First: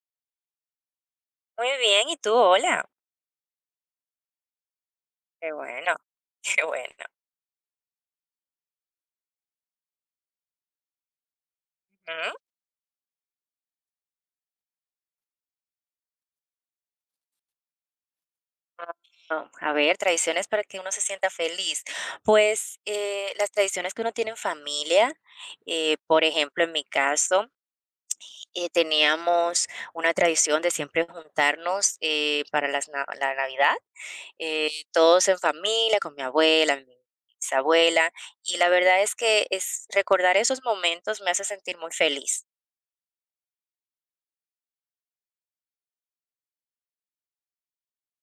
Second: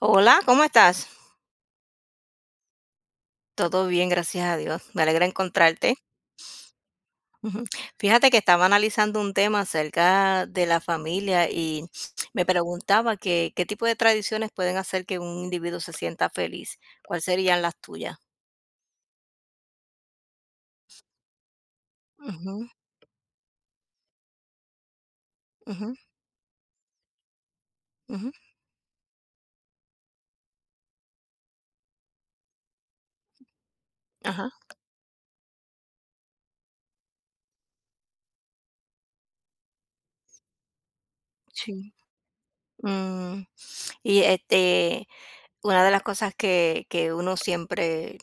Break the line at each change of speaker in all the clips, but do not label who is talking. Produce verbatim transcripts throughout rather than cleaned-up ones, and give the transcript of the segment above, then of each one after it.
Hola, ¿cómo estás?
Muy bien, ¿y tú? Hola.
Todo bien, gracias a Dios. Me alegra
Qué bueno,
encontrarte.
qué bueno.
Ujú. Fíjate que estaba analizando un tema acerca de la familia y
Ujú.
me preguntaba que, qué tipo de tradiciones pueden hacer que un individuo se sienta feliz. ¿Cuáles serían las tuyas?
Ah, a ver, tradiciones para que uno se sienta feliz.
Ujú,
Pues eh, las tradiciones que uno tiene en familia,
ujú,
eh, por ejemplo, en mi caso,
ujú.
eh, teníamos una tradición de siempre juntarnos eh, para las na- la Navidad,
Ajá,
eh, todos en familia, con mi abuela, mi bisabuela, y la verdad es que es recordar esos momentos me hace sentir muy
sí.
feliz.
Mm. Y este, una de las cosas que, que uno siempre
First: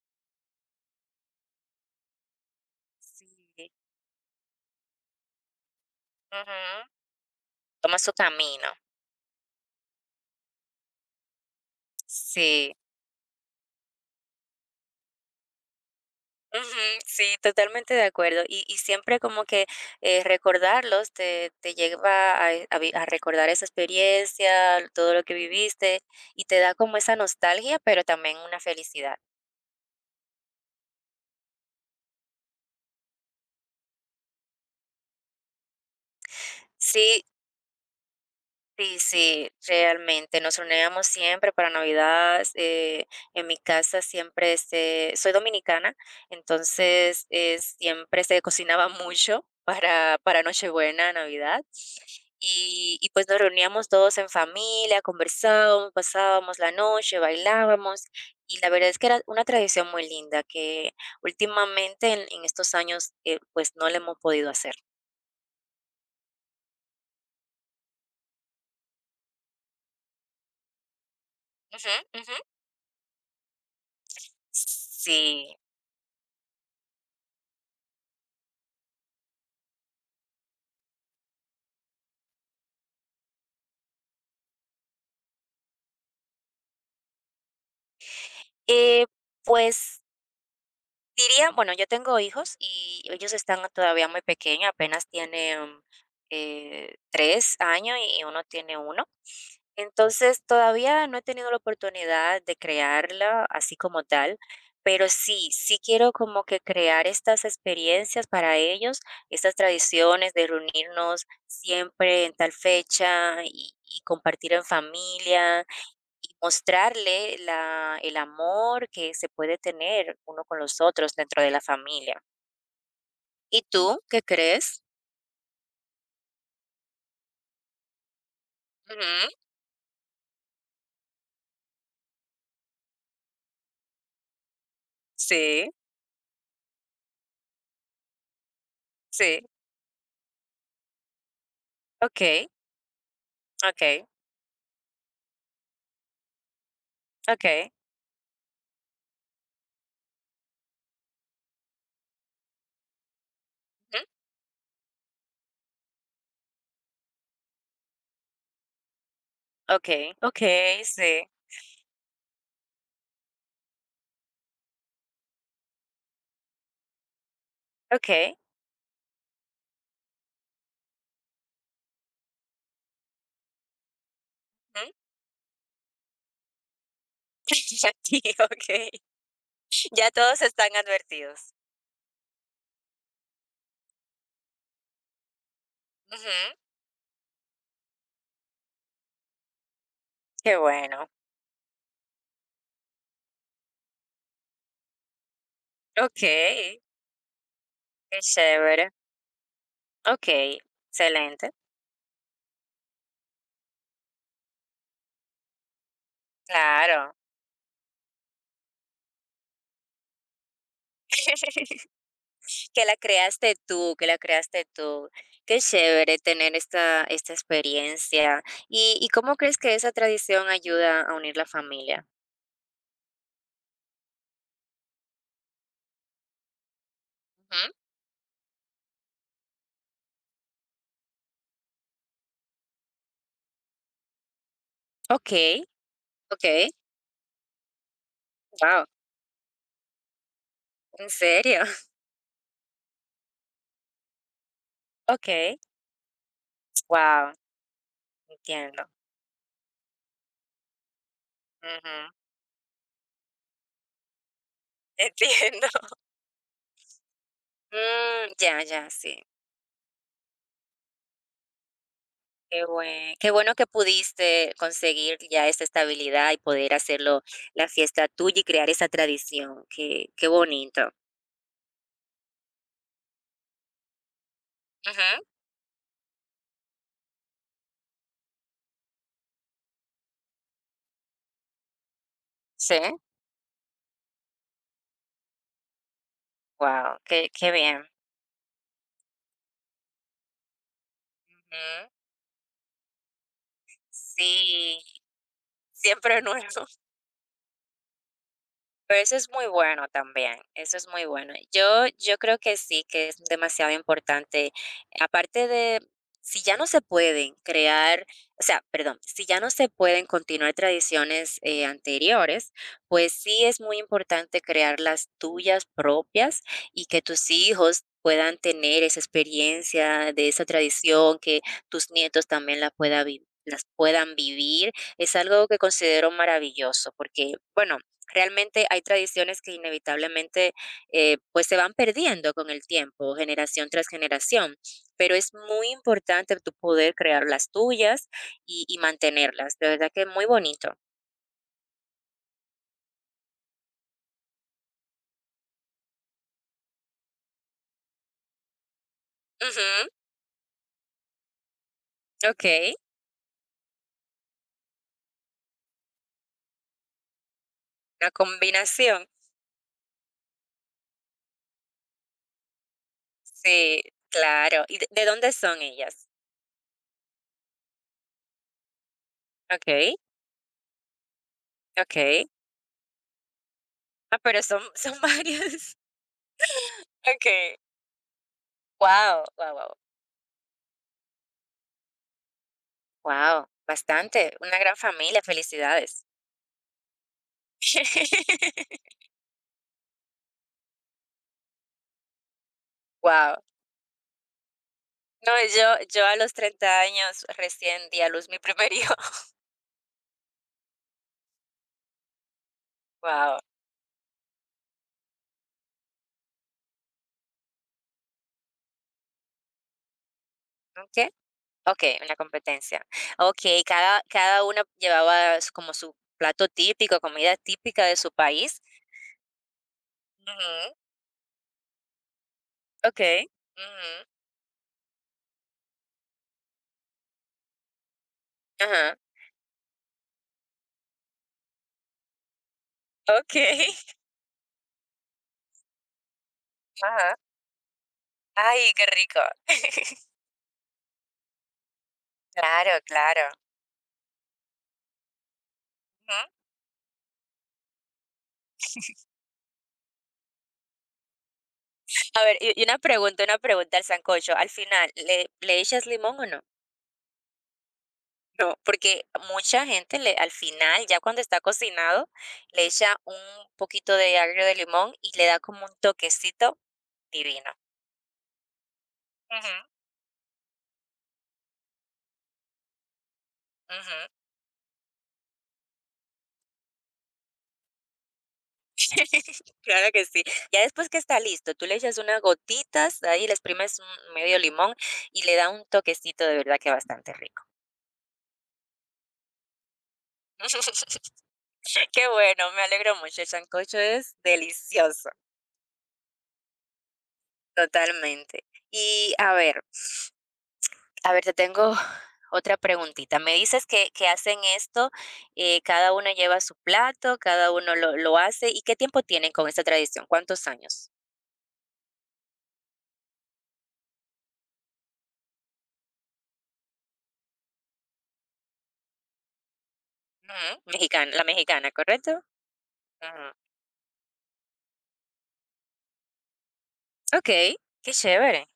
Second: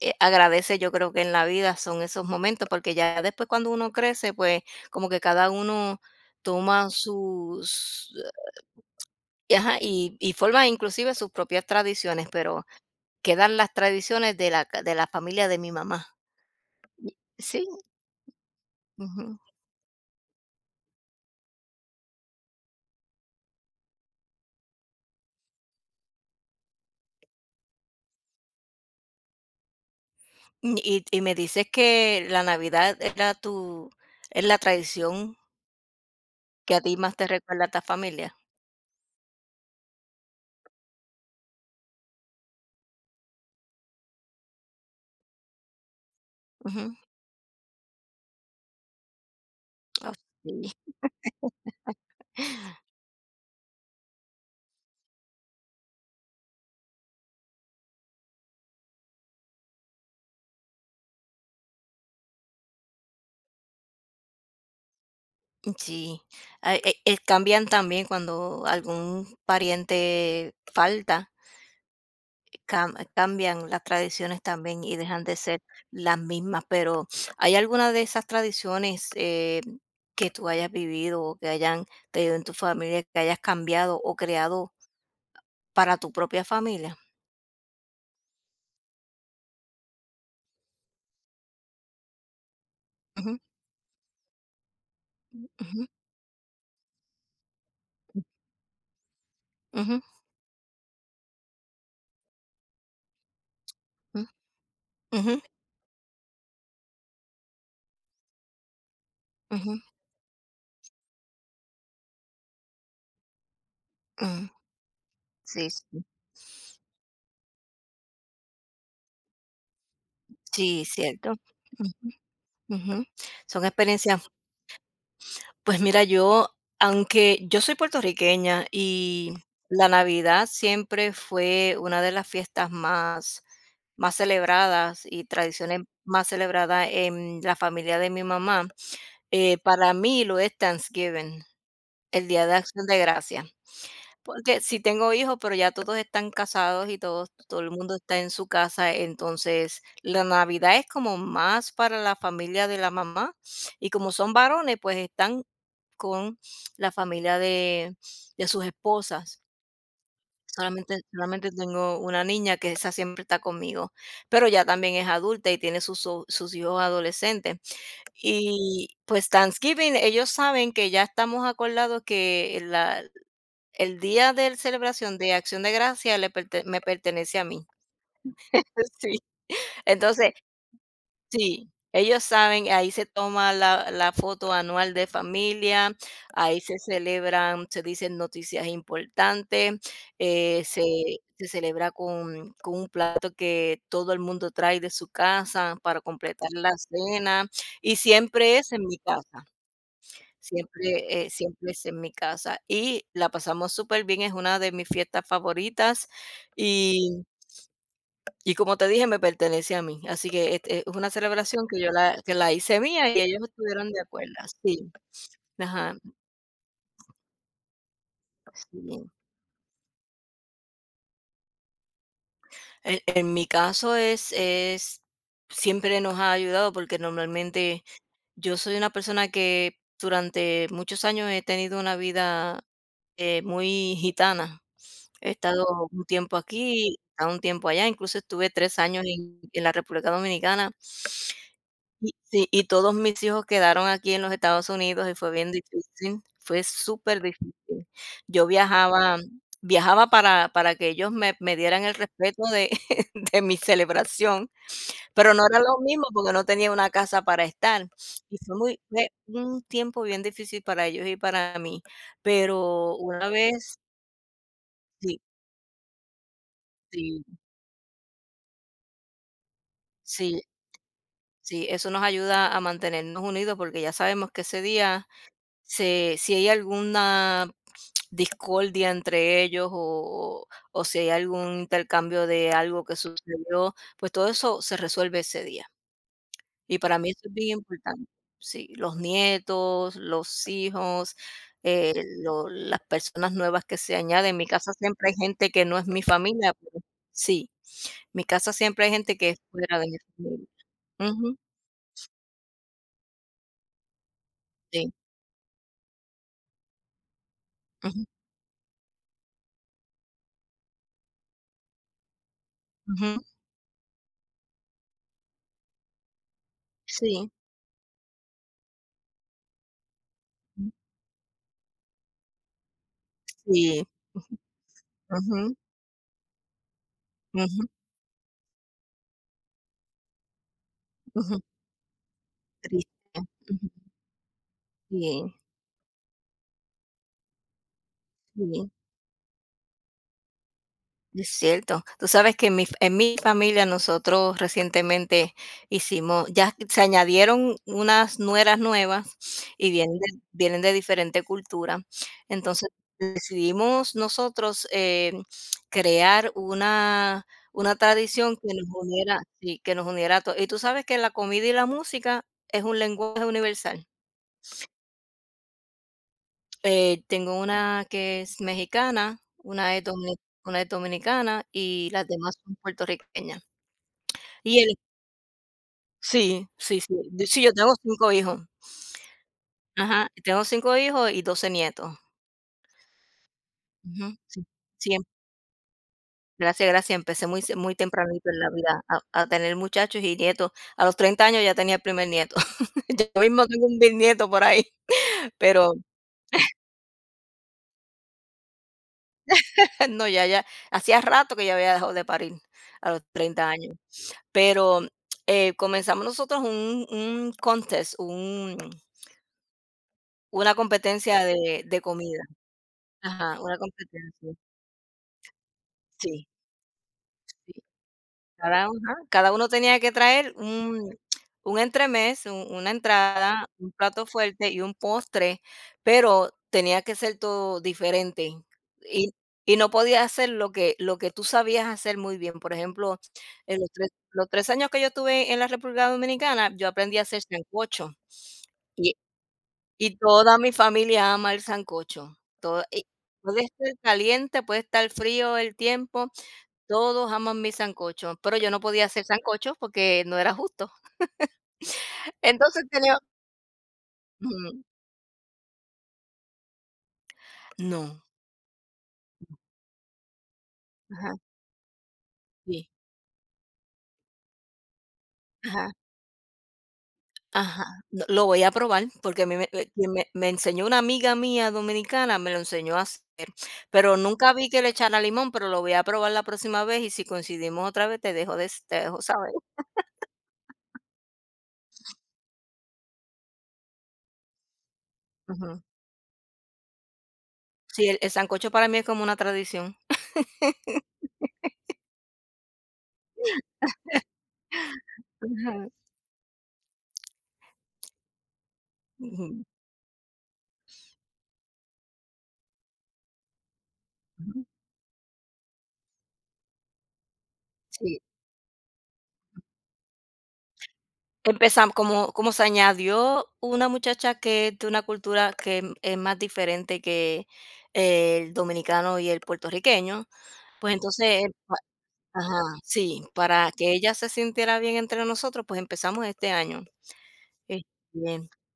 eh, agradece, yo creo que en la vida son esos momentos, porque ya después
Sí.
cuando uno crece, pues como que cada uno
Ujú.
toma
Toma su
sus,
camino.
y ajá, y, y forma inclusive sus propias tradiciones, pero
Sí,
quedan las tradiciones de la, ca- de la familia de mi mamá.
ujú, sí,
Sí.
totalmente de acuerdo. Y, y siempre
Ujú.
como que eh, recordarlos te, te lleva a, e- a vi- a recordar esa experiencia, todo lo que viviste y te da como esa nostalgia, pero también una felicidad.
Y, y me dices que la Navidad era tu, es la tradición que a ti más
Sí,
te recuerda a tu familia.
sí, sí, realmente nos reuníamos siempre para Navidad. eh, en mi casa siempre este, soy dominicana,
Ujú.
entonces eh, siempre se cocinaba mucho
Ah,
para, para
sí.
Nochebuena, Navidad. Y, y pues nos reuníamos todos en familia, conversábamos, pasábamos la noche, bailábamos. Y la verdad es que era una tradición muy linda que últimamente en, en estos años eh, pues no la hemos podido hacer.
Sí, ah, eh eh, cambian también cuando algún pariente falta,
Ujú, ujú.
cam cambian las tradiciones también y dejan de
Sí.
ser las mismas, pero ¿hay alguna de esas tradiciones, eh, que tú hayas vivido o que hayan tenido en tu familia, que hayas cambiado o creado para tu propia familia?
Eh, pues diría, bueno, yo tengo hijos y ellos
Ujú,
están todavía muy pequeños, apenas tienen
ujú,
eh, tres años y uno tiene uno.
ujú,
Entonces, todavía no he tenido la oportunidad de crearla así como
mm,
tal, pero
ujú,
sí, sí quiero como que crear estas experiencias para ellos, estas
ujú,
tradiciones de reunirnos siempre en tal fecha y, y
mm,
compartir en familia
sí, sí,
y mostrarle la el amor que se puede tener uno con los
sí,
otros
cierto,
dentro de la
mm,
familia.
ujú,
¿Y
son
tú qué
experiencias.
crees?
Pues mira, yo, aunque yo soy puertorriqueña
Ujú,
y la Navidad siempre fue una de las fiestas más, más celebradas y
sí,
tradiciones más celebradas en la familia de mi mamá,
sí,
eh, para mí lo es Thanksgiving, el Día
okey,
de Acción de Gracia.
okey,
Porque sí tengo hijos, pero ya todos están casados y todos, todo
okey,
el mundo está en su casa, entonces la Navidad es como más para la familia de la mamá y
ujú,
como son varones, pues están con la familia de de sus esposas.
okey, okey,
Solamente
sí,
solamente tengo una niña que esa siempre está conmigo, pero ya también es adulta y tiene sus o sus hijos adolescentes.
okey,
Y, pues, Thanksgiving, ellos saben que ya estamos acordados que la el día de
ujú.
celebración de Acción de Gracias le perte me pertenece a mí.
Ya, sí, okey.
Sí.
Ya
Entonces,
todos están advertidos.
sí, ellos saben, ahí se toma la la foto anual de familia,
Ujú,
ahí se celebran, se dicen noticias importantes,
qué
eh, se
bueno.
se celebra con con un plato que todo el mundo trae de su casa para completar la
Okey,
cena, y
qué
siempre es en
chévere.
mi casa,
Okey,
siempre, eh,
excelente.
siempre es en mi casa, y la pasamos súper bien. Es una de mis fiestas favoritas,
Claro.
y y como te dije, me pertenece a mí, así que es es una celebración que yo la que la hice
Que la
mía y ellos
creaste
estuvieron
tú,
de
que la
acuerdo,
creaste
sí,
tú. Qué
ajá,
chévere tener esta, esta experiencia. ¿Y, y
sí.
cómo crees que esa tradición ayuda a unir la familia?
En en mi caso es es siempre nos ha ayudado porque
Ujú.
normalmente yo soy una persona que durante muchos años he tenido una vida, eh, muy gitana. He
Ok,
estado un tiempo
ok,
aquí, he un tiempo allá, incluso estuve tres
wow,
años en en la República Dominicana.
en serio,
Y sí, y todos mis hijos quedaron aquí en los Estados Unidos y fue bien
ok,
difícil, fue súper
wow,
difícil. Yo
entiendo.
viajaba viajaba para para que ellos me me
Ujú,
dieran el respeto de de mi celebración, pero no era
entiendo.
lo mismo porque no tenía una casa para estar,
Mm,
y fue
ya,
muy
ya,
fue
sí.
un tiempo bien difícil para ellos y para mí,
Qué
pero
bueno,
una
qué bueno que
vez
pudiste conseguir
sí,
ya esa estabilidad y poder hacerlo
sí,
la fiesta tuya y crear esa tradición. Qué, qué
sí,
bonito.
sí, eso nos ayuda a mantenernos unidos porque ya sabemos que ese día
Ujú.
se si hay alguna discordia entre ellos o o si hay algún intercambio de
Sí.
algo que sucedió, pues todo eso se resuelve ese día. Y
Wow,
para mí eso
qué
es
qué
bien
bien.
importante. Sí, los nietos, los hijos,
Ujú.
eh, lo las personas nuevas que se añaden. En mi casa
Sí,
siempre hay gente que no es mi
siempre nuevo.
familia, pero sí, mi casa siempre hay
Pero eso
gente
es
que es
muy
fuera
bueno
de mi
también,
familia.
eso es muy bueno.
Ujú,
Yo yo creo que sí, que es demasiado importante,
sí,
aparte de si ya no se pueden crear,
ujú,
o sea, perdón, si ya no se pueden continuar tradiciones, eh, anteriores, pues
ujú,
sí es muy importante crear las tuyas propias y que tus
sí,
hijos puedan tener esa experiencia de esa
ujú,
tradición, que tus nietos también la pueda vi las
sí,
puedan vivir. Es algo
ujú,
que considero maravilloso porque,
ujú,
bueno, realmente hay tradiciones que inevitablemente, eh,
ujú.
pues, se van perdiendo con el
Triste.
tiempo,
Ujú.
generación tras generación, pero es
Sí,
muy importante tú poder crear las tuyas y
sí,
y mantenerlas, de verdad que es muy bonito.
es cierto. Tú sabes que en mi en mi familia nosotros recientemente hicimos ya se añadieron unas nueras nuevas y
Ujú,
vienen de vienen de diferente cultura. Entonces,
okey,
decidimos nosotros, eh, crear una una
la
tradición que nos
combinación.
uniera, sí, que nos uniera a todos. Y tú sabes que la comida y la música es un lenguaje
Sí,
universal.
claro, ¿y de de dónde son ellas?
Eh, tengo una que es mexicana, una es
Okey,
domini una es dominicana y las
okey.
demás son puertorriqueñas.
Ah, pero son
Y él
son varias.
sí, sí, sí, de- sí, yo
Okey.
tengo cinco hijos.
Wow. Wow, wow.
Ajá, tengo cinco hijos y doce nietos.
Wow.
Ujú,
Bastante,
sí,
una gran
sí, em-
familia, felicidades.
gracias, gracias. Empecé muy ce muy tempranito en la vida a a tener muchachos y nietos. A los treinta años ya tenía el primer nieto. Yo
Wow.
mismo tengo un bisnieto por ahí,
No,
pero
yo yo a los treinta años recién di a luz mi primer hijo.
no, ya ya hacía rato que ya había dejado de parir a los
Wow.
treinta años. Pero, eh, comenzamos nosotros un un contest, un una
¿Qué?
competencia de de
Okey, una
comida.
competencia.
Ajá, una
Okey, cada
competencia.
cada uno llevaba s como su
Sí,
plato típico, comida
sí.
típica de su país.
Cada uno, ajá, cada uno tenía que traer
Ujú,
un un entremés, un una
okey,
entrada, un
ujú,
plato fuerte y un postre, pero tenía que ser todo diferente.
ajá,
Y y no podía hacer lo que lo que tú sabías hacer muy bien. Por ejemplo, en
okey,
los tres los tres años que yo estuve en la República Dominicana, yo aprendí a
ajá.
hacer sancocho.
Ay, qué
Y
rico.
Y toda mi familia ama el sancocho. Toda
Claro,
y
claro,
puede estar caliente, puede estar frío el tiempo,
ujú.
todos aman mi sancocho, pero yo no podía hacer sancocho porque no era justo.
A ver, y y
Entonces
una
tenía
pregunta, una pregunta al sancocho, al
ujú.
final, ¿le le echas limón o no?
No,
No, porque mucha gente le, al final, ya
ajá,
cuando está cocinado, le
sí,
echa un poquito de agrio de limón y le da como
ajá,
un toquecito divino.
ajá. No, lo voy a probar porque a mí me
Ujú,
eh, quien me me enseñó una amiga mía dominicana, me lo enseñó a hacer,
ujú.
pero nunca vi que le echara limón, pero lo voy a probar la próxima vez y si coincidimos otra vez te dejo des te dejo saber.
Claro que sí. Ya después que está listo, tú le echas unas gotitas, ahí le exprimes un medio limón y le da
Ujú.
un toquecito de verdad que bastante rico.
Sí, el el sancocho para mí es como una tradición.
Qué bueno, me alegro mucho. El sancocho es delicioso,
Ajá.
totalmente. Y
Ujú,
a ver, A ver, te tengo otra preguntita. Me dices que, que hacen
ujú,
esto, eh, cada uno lleva su plato, cada uno lo,
sí.
lo hace. ¿Y qué tiempo tienen con esta tradición? ¿Cuántos años?
Empezamos como como se añadió una muchacha que es de una cultura que es es más diferente que el dominicano y el puertorriqueño,
Ujú,
pues
Mexicana,
entonces,
la
eh, pa
mexicana, ¿correcto?
ajá, sí,
Ujú.
para que ella se sintiera bien entre nosotros, pues empezamos este año.
Ok,
Eh,
qué
Bien,
chévere,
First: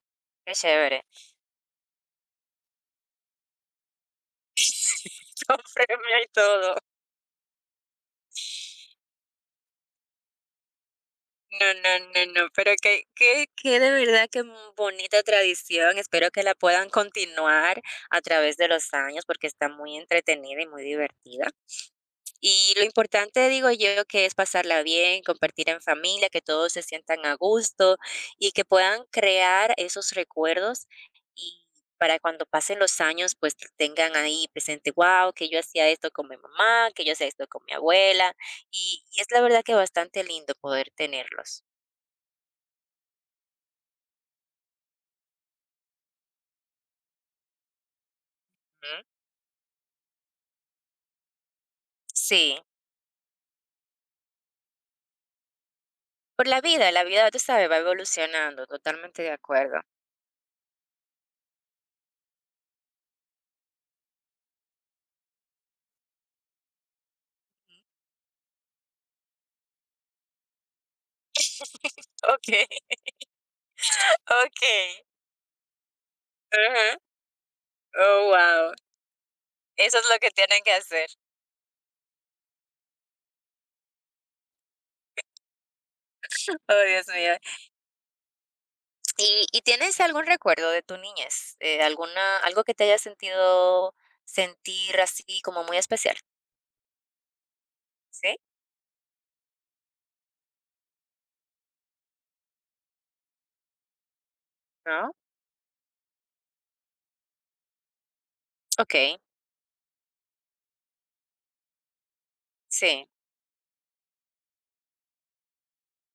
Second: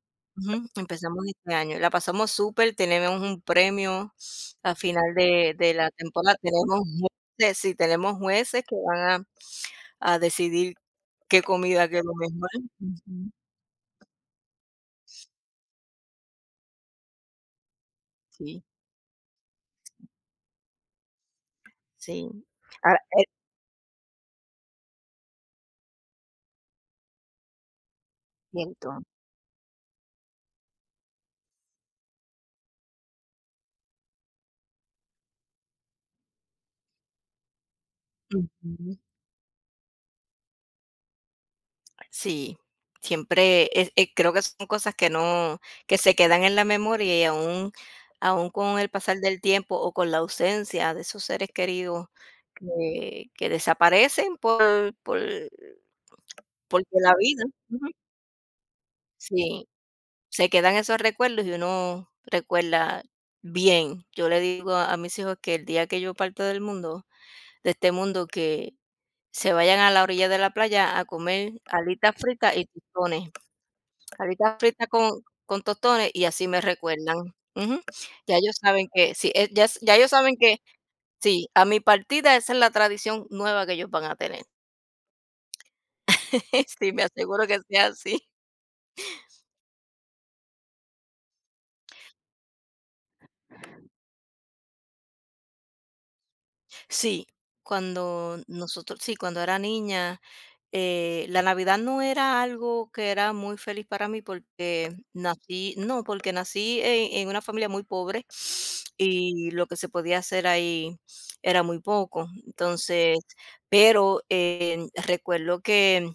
qué
ujú,
chévere.
empezamos este año. La pasamos súper, tenemos un premio al final de
Con
de la
premio y
temporada.
todo.
Tenemos jueces, sí, tenemos jueces que van a A decidir qué
No,
comida
no,
que es lo
no, no,
mejor.
pero que,
Ujú.
que, que, de verdad que mu- bonita tradición. Espero que la puedan continuar a través
Sí,
de los años porque está muy entretenida y muy divertida.
sí.
Y lo
Ahora, el
importante, digo yo, que es pasarla bien, compartir en familia, que todos se sientan a gusto y que
viento.
puedan crear esos recuerdos y para cuando pasen los años, pues que tengan ahí presente, wow, que yo hacía esto con mi mamá, que yo hacía esto con mi abuela.
Ujú.
Y, y es la verdad que bastante lindo poder tenerlos.
Sí, siempre es eh, creo que son cosas que no que se quedan en la memoria y aún aún con el
Ujú.
pasar del tiempo o con la ausencia de esos seres queridos
Sí,
que que desaparecen por por
por la
porque
vida, la
la
vida, tú
vida
sabes, va
ujú,
evolucionando, totalmente de
sí,
acuerdo.
se quedan esos recuerdos y uno recuerda bien. Yo le digo a a mis hijos que el día que yo parta del mundo de este mundo que se vayan a la orilla de la playa a comer alitas
Ok,
fritas y tostones, alitas
ok.
fritas con con tostones y así me
Ujú.
recuerdan. Ujú.
Oh,
Ya ellos
wow.
saben que sí, eh, ya s- ya
Eso es
ellos
lo que
saben que
tienen que hacer.
sí, a mi partida esa es la tradición nueva que ellos van a tener.
Oh,
Sí, me
Dios mío.
aseguro que sea así.
¿Y y tienes algún recuerdo de tu niñez? Eh, alguna algo que te haya sentido sentir así como muy especial,
Sí,
¿sí?
cuando nosotros sí, cuando era niña. Eh, la Navidad no era algo que era muy feliz para mí porque
¿No?
nací, no, porque nací en, en una familia muy pobre
Okey,
y lo que se podía hacer ahí era muy poco.
sí.
Entonces, pero eh, recuerdo que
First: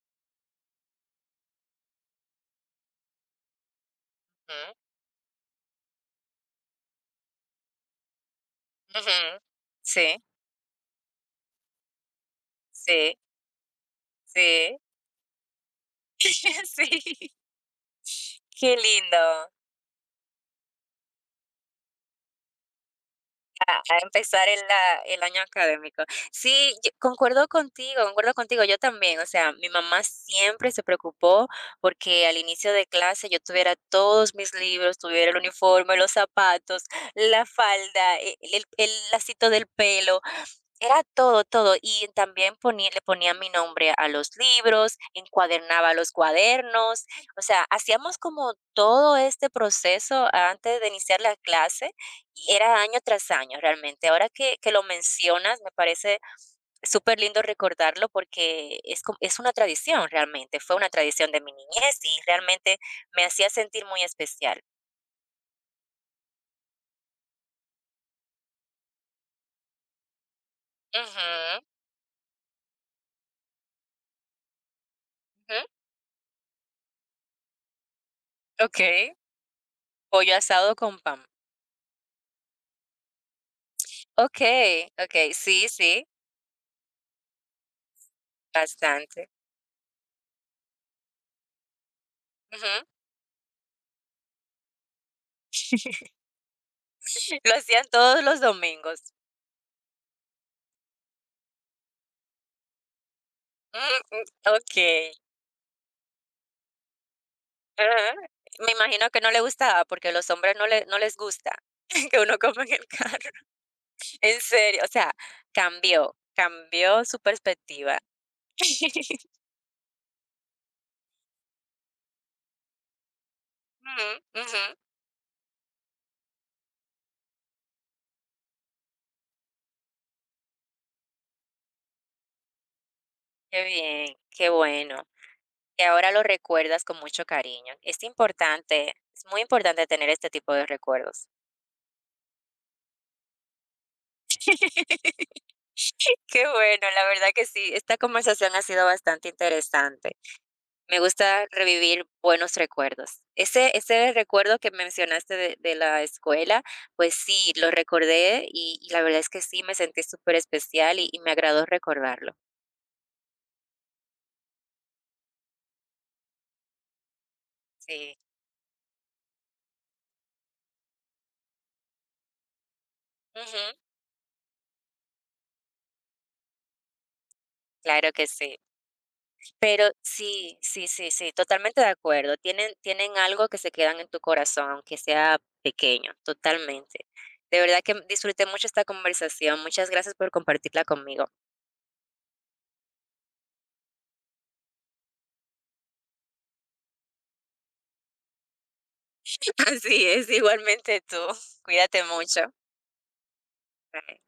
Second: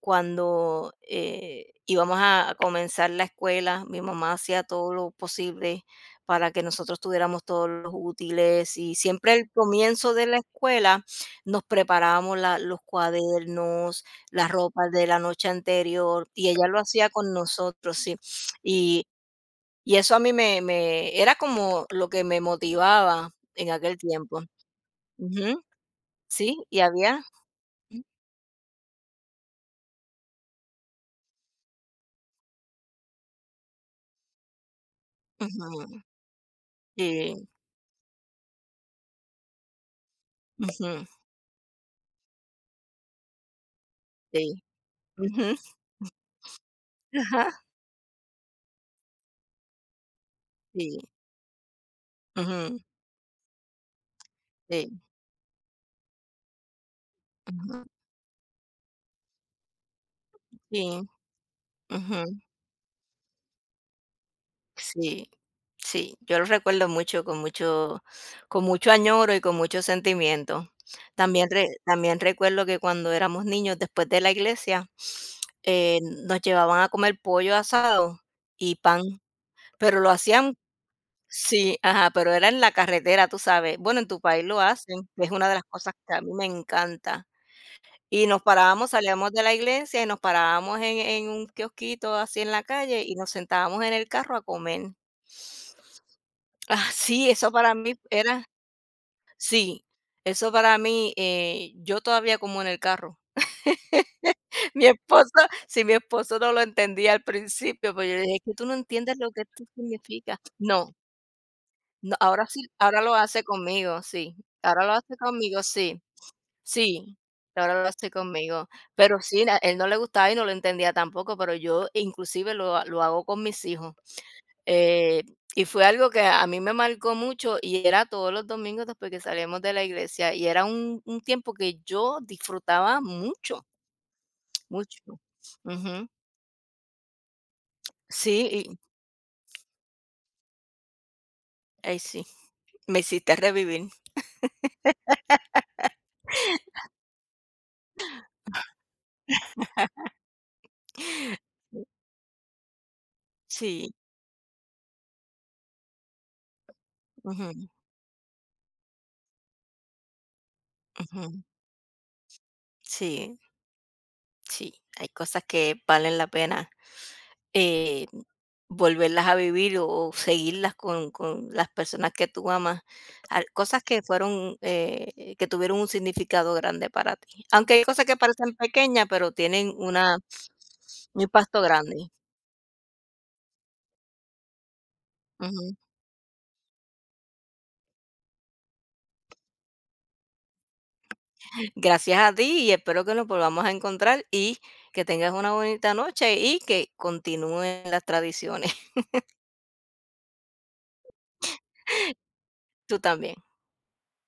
cuando, eh, íbamos a a comenzar la escuela, mi mamá hacía
Mm,
todo lo posible para que nosotros tuviéramos todos los útiles, y
ujú.
siempre al comienzo
Sí,
de la escuela nos preparábamos la los
sí,
cuadernos, las
sí,
ropas de la noche anterior, y ella lo hacía
sí.
con nosotros, sí.
Qué
Y
lindo.
y eso a mí me me era como lo que me motivaba en
a
aquel
a
tiempo.
empezar el a el año
Ujú,
académico.
sí,
Sí,
y
yo
había
concuerdo contigo, concuerdo contigo, yo también, o sea, mi mamá siempre se preocupó porque al inicio de clase yo tuviera todos mis libros, tuviera el uniforme,
ujú,
los zapatos, la
sí,
falda, e el el lacito del pelo, era
ujú,
todo, todo. Y también ponía le ponía mi nombre a los
sí,
libros,
ujú.
encuadernaba los cuadernos, o
Ajá,
sea, hacíamos como todo este proceso antes de
sí,
iniciar la clase, y
ujú,
era año tras año realmente. Ahora que que lo
sí,
mencionas, me parece súper lindo
ujú,
recordarlo porque es co es una tradición realmente, fue una
sí,
tradición de mi niñez y
ujú,
realmente me hacía sentir muy especial.
sí, sí, yo lo recuerdo mucho, con mucho con mucho añoro y con mucho sentimiento. También
Ujú,
re también recuerdo que cuando éramos niños, después de la iglesia,
ujú,
eh, nos llevaban a comer pollo asado y pan,
okey,
pero lo
pollo
hacían
asado con pan.
sí, ajá, pero era en la carretera, tú sabes. Bueno, en tu país lo
Okey,
hacen, que es
okey,
una de las
sí,
cosas
sí.
que a mí me encanta. Y nos parábamos,
Bastante.
salíamos de la iglesia y nos parábamos en en un kiosquito así en la
Ujú.
calle y nos sentábamos en el carro a comer. Ah, sí, eso
Lo
para
hacían
mí
todos los
era
domingos.
sí, eso para mí, eh, yo todavía como en el carro.
Mm, mm,
Mi
okey.
esposo si mi esposo no lo entendía al principio, pues
Ajá.
yo le dije: "Es que tú
Me
no
imagino
entiendes
que no
lo
le
que esto
gustaba, porque a los
significa".
hombres no le
No,
no les gusta
no,
que uno
ahora sí,
coma en el
ahora lo
carro.
hace conmigo, sí,
En serio,
ahora
o
lo
sea,
hace conmigo, sí.
cambió, cambió
Sí,
su
ahora lo
perspectiva.
hace conmigo. Pero sí, na él no le gustaba y no lo entendía tampoco, pero yo inclusive lo ha lo hago con mis hijos.
Ujú, ujú.
Eh, y fue algo que a mí me marcó mucho y era todos los domingos después que salíamos de la iglesia, y era un un tiempo que yo disfrutaba
Qué
mucho,
bien, qué bueno.
mucho.
Que
Ujú.
ahora lo recuerdas con mucho cariño. Es
Sí, y
importante, es muy importante tener este tipo de recuerdos.
ay, sí, me hiciste revivir.
Qué bueno, la verdad que sí. Esta conversación ha sido bastante interesante. Me gusta revivir buenos recuerdos. Ese,
Sí,
ese recuerdo que mencionaste de, de la escuela, pues sí,
ujú,
lo recordé y, y la verdad es que sí, me sentí súper especial y, y me
ujú,
agradó recordarlo.
sí. Sí, hay cosas que valen la pena, eh,
Sí.
volverlas a vivir o o seguirlas con con las personas que tú amas, al
Ujú,
cosas que fueron, eh, que tuvieron un significado grande para ti. Aunque hay cosas
claro
que
que
parecen
sí.
pequeñas, pero tienen
Pero
una
sí, sí, sí,
un
sí,
impacto
totalmente de
grande.
acuerdo. Tienen tienen algo que se quedan en tu corazón, aunque sea
Ujú.
pequeño, totalmente. De verdad que disfruté mucho esta conversación. Muchas gracias por compartirla conmigo.
Gracias a ti y espero que nos volvamos a encontrar y que tengas una bonita noche y que continúen las tradiciones.
Así es, igualmente tú. Cuídate mucho.
Tú también.
Bye.